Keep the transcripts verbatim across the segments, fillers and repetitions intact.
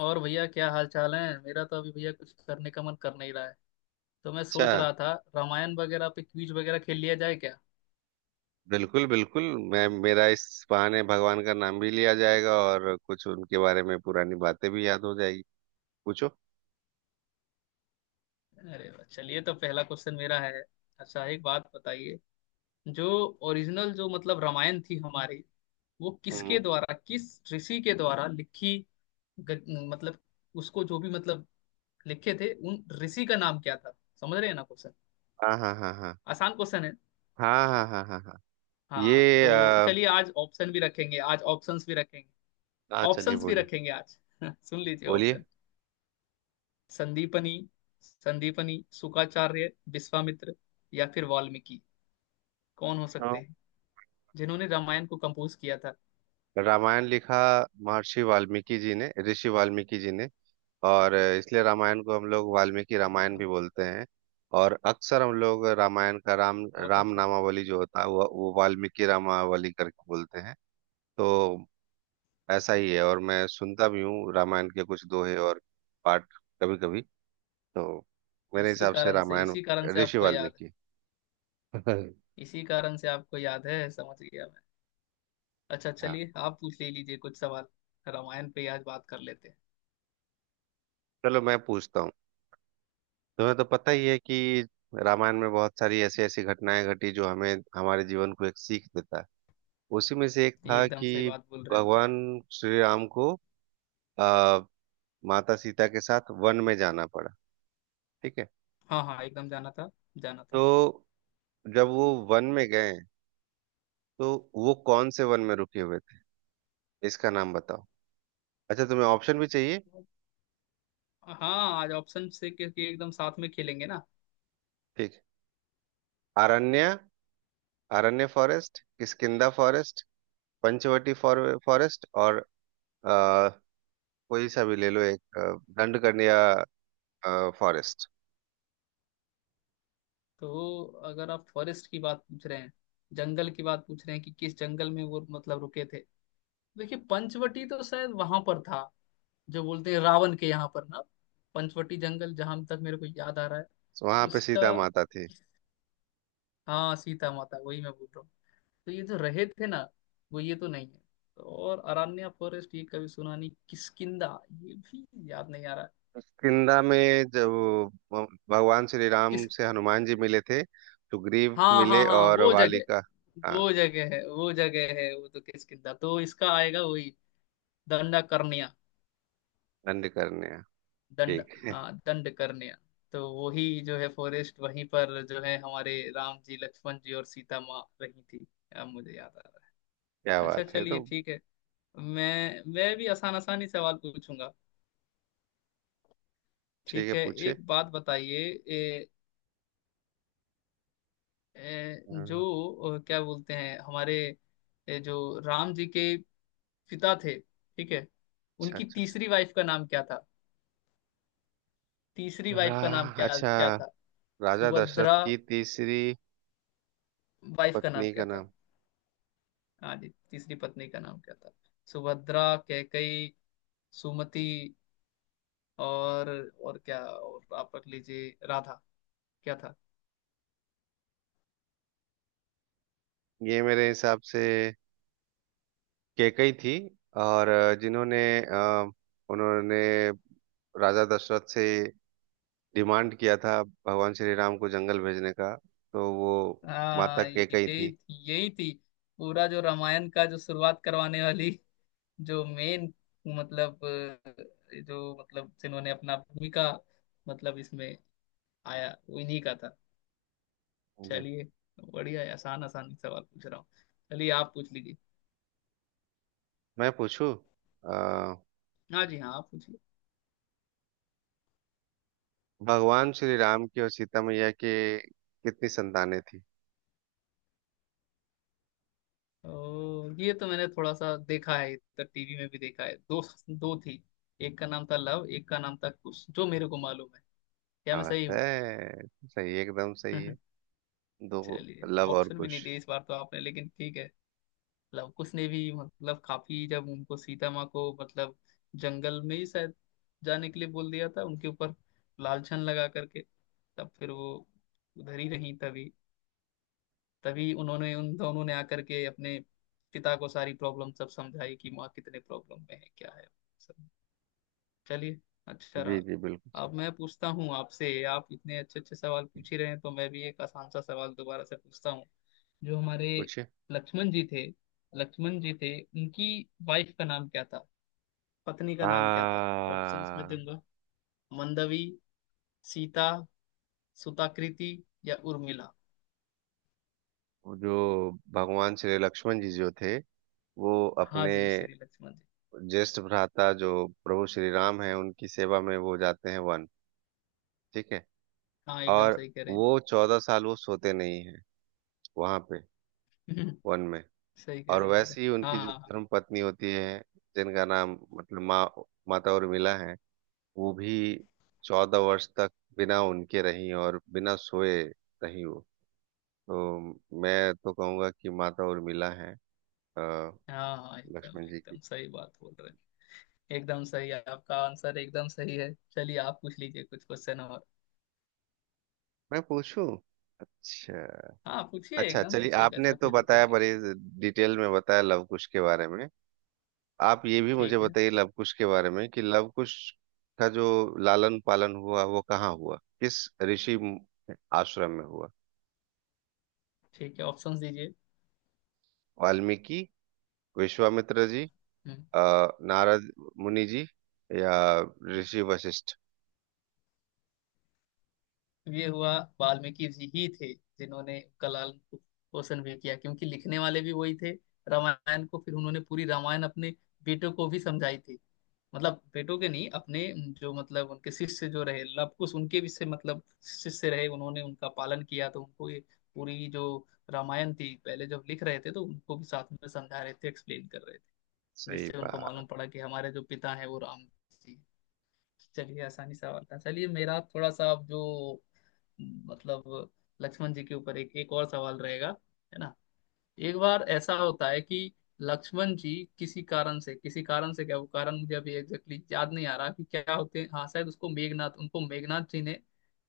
और भैया क्या हाल चाल है। मेरा तो अभी भैया कुछ करने का मन कर नहीं रहा है, तो मैं अच्छा। सोच रहा था रामायण वगैरह पे क्विज वगैरह खेल लिया जाए क्या। बिल्कुल बिल्कुल। मैं मेरा इस बहाने भगवान का नाम भी लिया जाएगा और कुछ उनके बारे में पुरानी बातें भी याद हो जाएगी। पूछो। अरे वाह, चलिए तो पहला क्वेश्चन मेरा है। अच्छा, एक बात बताइए। जो ओरिजिनल जो मतलब रामायण थी हमारी, वो किसके हम्म। द्वारा, किस ऋषि के द्वारा लिखी, ग, मतलब उसको जो भी मतलब लिखे थे उन ऋषि का नाम क्या था। समझ रहे हैं ना क्वेश्चन? हाँ हाँ हाँ हाँ। आसान क्वेश्चन है। हाँ हाँ हाँ हाँ हाँ। हाँ ये तो अ, चलिए, आज ऑप्शन भी रखेंगे, आज ऑप्शंस भी रखेंगे। हाँ, चलिए ऑप्शंस भी बोलिए। रखेंगे आज। सुन लीजिए बोलिए। ऑप्शन। संदीपनी, संदीपनी शुक्राचार्य, विश्वामित्र या फिर वाल्मीकि, कौन हो हाँ, सकते हैं जिन्होंने रामायण को कंपोज किया था। रामायण लिखा महर्षि वाल्मीकि जी ने, ऋषि वाल्मीकि जी ने। और इसलिए रामायण को हम लोग वाल्मीकि अरे रामायण वाह, भी बोलते हैं। और अक्सर हम लोग रामायण का राम बहुत राम अच्छा। नामावली जो होता है वो, वो वाल्मीकि रामावली करके बोलते हैं। तो ऐसा ओ, ही है। और मैं सुनता भी हूँ रामायण के कुछ दोहे और पाठ कभी कभी। तो मेरे इसी हिसाब से कारण से रामायण इसी कारण से ऋषि आपको याद है, इसी कारण से आपको याद है, समझ गया मैं। अच्छा हाँ, चलिए, आप पूछ ले लीजिए कुछ सवाल। रामायण पे ही आज बात कर लेते हैं। चलो मैं पूछता हूँ। तुम्हें तो पता ही है कि रामायण में बहुत सारी ऐसी ऐसी घटनाएं घटी जो हमें हमारे जीवन को एक सीख देता है। उसी में से एक ये था एकदम सही कि बात बोल रहे हैं भैया आप। भगवान श्री राम को आ, माता सीता के साथ वन में जाना पड़ा। ठीक है। हाँ हाँ एकदम जाना था, जाना था। तो जब वो वन में गए तो वो कौन से वन में रुके हुए थे, इसका नाम बताओ। अच्छा, तुम्हें ऑप्शन भी चाहिए। हाँ आज ऑप्शन से, क्योंकि एकदम साथ में खेलेंगे ना। ठीक। अरण्य, अरण्य forest, Kishkindha forest, Panchavati forest और अ, कोई सा भी ले लो एक, अ, दंडकन्या फॉरेस्ट। तो अगर आप फॉरेस्ट की बात पूछ रहे हैं, जंगल की बात पूछ रहे हैं कि किस जंगल में वो मतलब रुके थे। देखिए पंचवटी तो शायद वहां पर था, जो बोलते हैं रावण के यहाँ पर ना। पंचवटी जंगल, जहां तक मेरे को याद आ रहा है तो वहां पे इसका। सीता माता थी। हाँ सीता माता, वही मैं बोल रहा हूँ। तो ये जो रहे थे ना, वो ये तो नहीं है। तो और अरण्या फॉरेस्ट ये कभी सुना नहीं। किसकिंदा ये भी याद नहीं आ रहा। किष्किंधा में जब वो भगवान श्री राम किस से हनुमान जी मिले थे, तो ग्रीव हाँ हाँ मिले हाँ और। वो जगह, हाँ। वो जगह है, वो जगह है। वो तो किसकिंदा, तो इसका आएगा वही। दंडा कर्ण्या। दंडकन्या। दंड ठीक है। हाँ दंड कर्ण्या। तो वही जो है फॉरेस्ट, वहीं पर जो है हमारे राम जी, लक्ष्मण जी और सीता माँ रही थी। अब मुझे याद आ रहा क्या है। अच्छा बात है। चलिए तो ठीक है। मैं मैं भी आसान आसानी सवाल पूछूंगा। ठीक है, ठीक है। पूछिए। एक बात बताइए। ए, ए, जो अ, क्या बोलते हैं हमारे ए, जो राम जी के पिता थे, ठीक है। अच्छा। उनकी अच्छा। तीसरी वाइफ का नाम क्या था? तीसरी अच्छा वाइफ का नाम रा- क्या अच्छा, क्या था? राजा दशरथ सुभद्रा, की तीसरी वाइफ का नाम पत्नी क्या का, था? हाँ जी, तीसरी पत्नी का नाम क्या था? सुभद्रा, कैकई, सुमति और और क्या, और आप रख लीजिए राधा। क्या था? ये मेरे हिसाब से कैकई थी। और अ, जिन्होंने अ, उन्होंने राजा दशरथ से डिमांड किया था भगवान श्री राम को जंगल भेजने का, तो वो माता हाँ यही, यही थी। पूरा जो रामायण का जो शुरुआत करवाने वाली, जो मेन मतलब अ, जो मतलब जिन्होंने अपना भूमिका मतलब इसमें आया वो इन्हीं का था। होंगी। चलिए बढ़िया है, आसान आसान सवाल पूछ रहा हूँ। चलिए आप पूछ लीजिए। मैं पूछूं। अ, हाँ जी, हाँ आप पूछिए। भगवान श्री राम की और सीता मैया के कितनी संतानें थी। ओ, ये तो मैंने थोड़ा सा देखा है, तो टीवी में भी देखा है। दो, दो थी। एक का नाम था लव, एक का नाम था कुश, जो मेरे को मालूम है। क्या क्या मैं बात सही हूँ? है, सही एकदम सही है। दो, चलिए, लव और ऑप्शन भी नहीं कुश। दिए इस बार तो आपने, लेकिन ठीक है। लव कुश ने भी मतलब काफी, जब उनको सीता माँ को मतलब जंगल में ही शायद जाने के लिए बोल दिया था उनके ऊपर लालछन लगा करके, तब फिर वो उधर ही रही। तभी तभी उन्होंने, उन दोनों ने आकर के अपने पिता को सारी प्रॉब्लम सब समझाई कि माँ कितने प्रॉब्लम में है, क्या है सब। चलिए, अच्छा जी रहा। जी बिल्कुल। अब मैं पूछता हूँ आपसे। आप इतने अच्छे अच्छे सवाल पूछ ही रहे हैं, तो मैं भी एक आसान सा सवाल दोबारा से पूछता हूँ। जो हमारे लक्ष्मण जी थे, लक्ष्मण जी थे, उनकी वाइफ का नाम क्या था? पत्नी का नाम क्या था? ऑप्शंस में आ, दूंगा। मंदवी, सीता, सुताकृति या उर्मिला। जो भगवान श्री लक्ष्मण जी जो थे, वो हाँ अपने जी, श्री लक्ष्मण जी। ज्येष्ठ भ्राता जो प्रभु श्री राम है उनकी सेवा में वो जाते हैं वन। ठीक है। हाँ एकदम और सही कह रहे वो चौदह साल वो सोते नहीं है वहां पे, हैं। वन में। सही कह और रहे हैं एकदम। वैसे ही हाँ उनकी हाँ जो पत्नी होती है जिनका नाम मतलब माँ, माता उर्मिला है, वो भी चौदह वर्ष तक बिना उनके रही और बिना सोए रही वो। तो मैं तो कहूंगा कि माता उर्मिला है। अ, हाँ हाँ एकदम एकदम सही बात बोल रहे हैं। एकदम सही है आपका आंसर, एकदम सही है। चलिए आप पूछ लीजिए कुछ क्वेश्चन और। मैं पूछूं। हाँ पूछिए, अच्छा, एकदम चलिए। पूछिए, आपने ऐसा तो कोई दिक्कत बताया नहीं। बड़ी डिटेल में बताया लव कुश के बारे में। आप ये भी मुझे ठीक है। बताइए लव कुश के बारे में कि लव कुश का जो लालन पालन हुआ वो कहाँ हुआ, किस ऋषि आश्रम में हुआ। ठीक है, ऑप्शंस दीजिए। वाल्मीकि, विश्वामित्र जी, हम्म। अ, नारद मुनि जी, या ऋषि वशिष्ठ। ये हुआ, वाल्मीकि जी ही थे जिन्होंने कलाल को पोषण भी किया, क्योंकि लिखने वाले भी वही थे रामायण को। फिर उन्होंने पूरी रामायण अपने बेटों को भी समझाई थी, मतलब बेटों के नहीं, अपने जो मतलब उनके शिष्य जो रहे लव कुश, उनके भी से मतलब शिष्य रहे, उन्होंने उनका पालन किया। तो उनको ये पूरी जो रामायण थी, पहले जब लिख रहे थे, तो उनको भी साथ में समझा रहे थे, एक्सप्लेन कर रहे थे, सही जिससे उनको मालूम बात। पड़ा कि हमारे जो पिता हैं वो राम जी। चलिए आसानी सवाल था। चलिए मेरा थोड़ा सा अब, जो मतलब लक्ष्मण जी के ऊपर एक एक और सवाल रहेगा, है ना। एक बार ऐसा होता है कि लक्ष्मण जी किसी कारण से किसी कारण से, क्या वो कारण मुझे अभी एग्जैक्टली exactly याद नहीं आ रहा कि क्या होते हैं। हाँ शायद उसको मेघनाथ, उनको मेघनाथ जी ने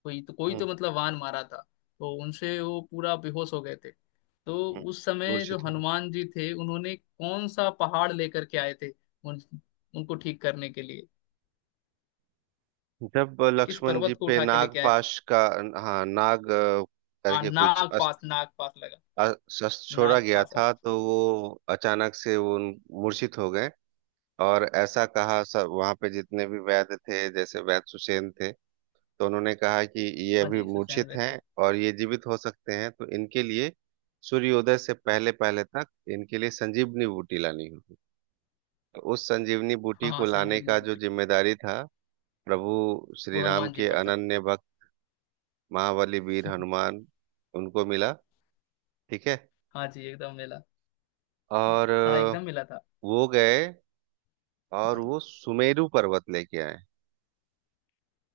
कोई तो कोई तो मतलब वान मारा था, तो उनसे वो पूरा बेहोश हो गए थे। तो हम्म। उस समय जो हनुमान जी थे, उन्होंने कौन सा पहाड़ लेकर के आए थे? उन, उनको ठीक करने के लिए, जब किस लक्ष्मण जी पर्वत को पे उठा के लेके आए थे? पाश का, हाँ नाग, अ, हाँ करके कुछ नाग पास, नाग पास लगा। अ- शस्त्र छोड़ा नाग गया पास आता। था, तो वो अचानक से वो मूर्छित हो गए। और ऐसा कहा सब वहां पे जितने भी वैद्य थे, जैसे वैद्य सुषेण थे, तो उन्होंने कहा कि ये हाँ अभी जी सुसैन मूर्छित वे हैं थे। और ये जीवित हो सकते हैं, तो इनके लिए सूर्योदय से पहले पहले तक इनके लिए संजीवनी बूटी लानी होगी। तो उस संजीवनी बूटी हाँ हाँ को लाने संजीवनी का जो बूटी, जिम्मेदारी था, प्रभु वो श्री राम हनुमान जी के पर था। अनन्य भक्त महाबली वीर हनुमान उनको मिला। ठीक है। हाँ जी एकदम मिला। और हाँ अ, एकदम मिला था। वो गए और वो सुमेरु पर्वत लेके आए।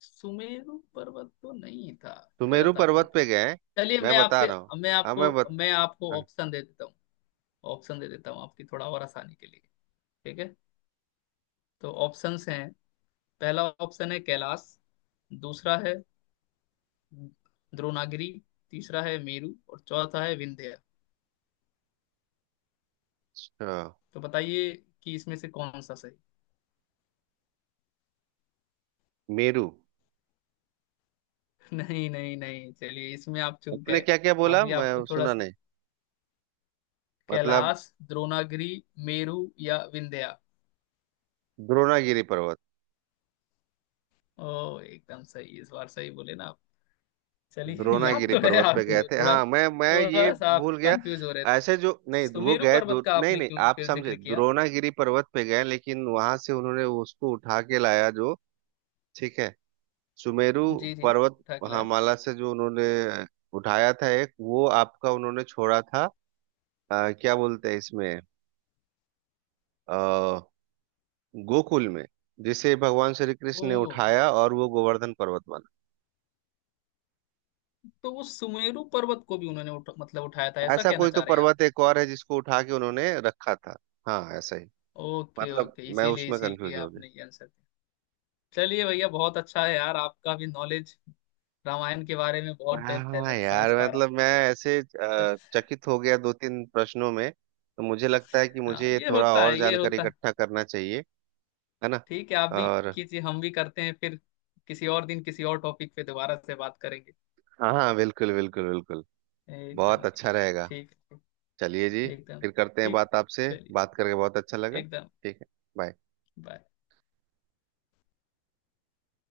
सुमेरु पर्वत तो नहीं था, सुमेरु गलत आप बोल पर्वत पे रहे हैं। गए। चलिए मैं मैं बता। आपसे, मैं हाँ आपको मैं मैं आपको ऑप्शन दे देता हूँ। ऑप्शन दे देता हूँ आपकी थोड़ा और आसानी के लिए, ठीक है। तो ऑप्शंस हैं, पहला ऑप्शन है कैलाश, दूसरा है द्रोणागिरी, तीसरा है मेरु और चौथा है विंध्य। बता। तो बताइए कि इसमें से कौन सा सही। मेरू। नहीं नहीं नहीं, चलिए, इसमें आप चूक गए। क्या क्या बोला, अभी आपको मैं थोड़ा सुना सा, नहीं। मतलब कैलाश, द्रोणागिरी, मेरु या विंध्या। द्रोणागिरी पर्वत। ओ एकदम सही, इस बार सही बोले ना आप। चलिए याद द्रोणागिरी तो है पर्वत। आपको, थोड़ा हाँ मैं मैं ये थोड़ा सा आप कंफ्यूज हो रहे थे। ऐसे जो नहीं वो सुमेरु गए पर्वत दो। का आपने क्यों आप फिर समझे, जिक्र किया? द्रोणागिरी पर्वत पे गए लेकिन वहां से उन्होंने उसको उठा के लाया जो, ठीक है, सुमेरु जी जी पर्वत उठा के लाया। माला से जो उन्होंने उठाया था एक, वो आपका उन्होंने छोड़ा था। अ, क्या बोलते हैं इसमें, अ, गोकुल में जिसे भगवान श्री ओ, कृष्ण ने उठाया और वो गोवर्धन पर्वत बना। तो वो सुमेरु पर्वत को भी उन्होंने उठा, मतलब उठाया था, ऐसा कहना तो चाह रहे हैं आप। पर्वत एक और है जिसको उठा के उन्होंने रखा था। हाँ ऐसा ही। ओके मत- ओके, मैं इसीलिए उसमें इसीलिए कंफ्यूज। आपने ये आंसर दिया। चलिए भैया, बहुत अच्छा है यार, आपका भी नॉलेज रामायण के बारे में बहुत डेप्थ है, मैं समझ यार पा रहा मतलब मैं ऐसे हूँ। अ, चकित हो गया दो तीन प्रश्नों में, तो मुझे लगता है कि हाँ मुझे ये ये थोड़ा होता और है, ये जानना होता है। चाहिए। है ना। ठीक है, आप भी और, कीजिए, हम भी करते हैं। फिर किसी और दिन किसी और टॉपिक पे दोबारा से बात करेंगे। हाँ हाँ बिल्कुल बिल्कुल बिल्कुल। एकदम बहुत अच्छा एकदम रहेगा। ठीक, चलिए जी, एकदम फिर करते हैं ठीक, बात आपसे। चलिए, बात करके बहुत अच्छा लगा। एकदम बाय। बाय।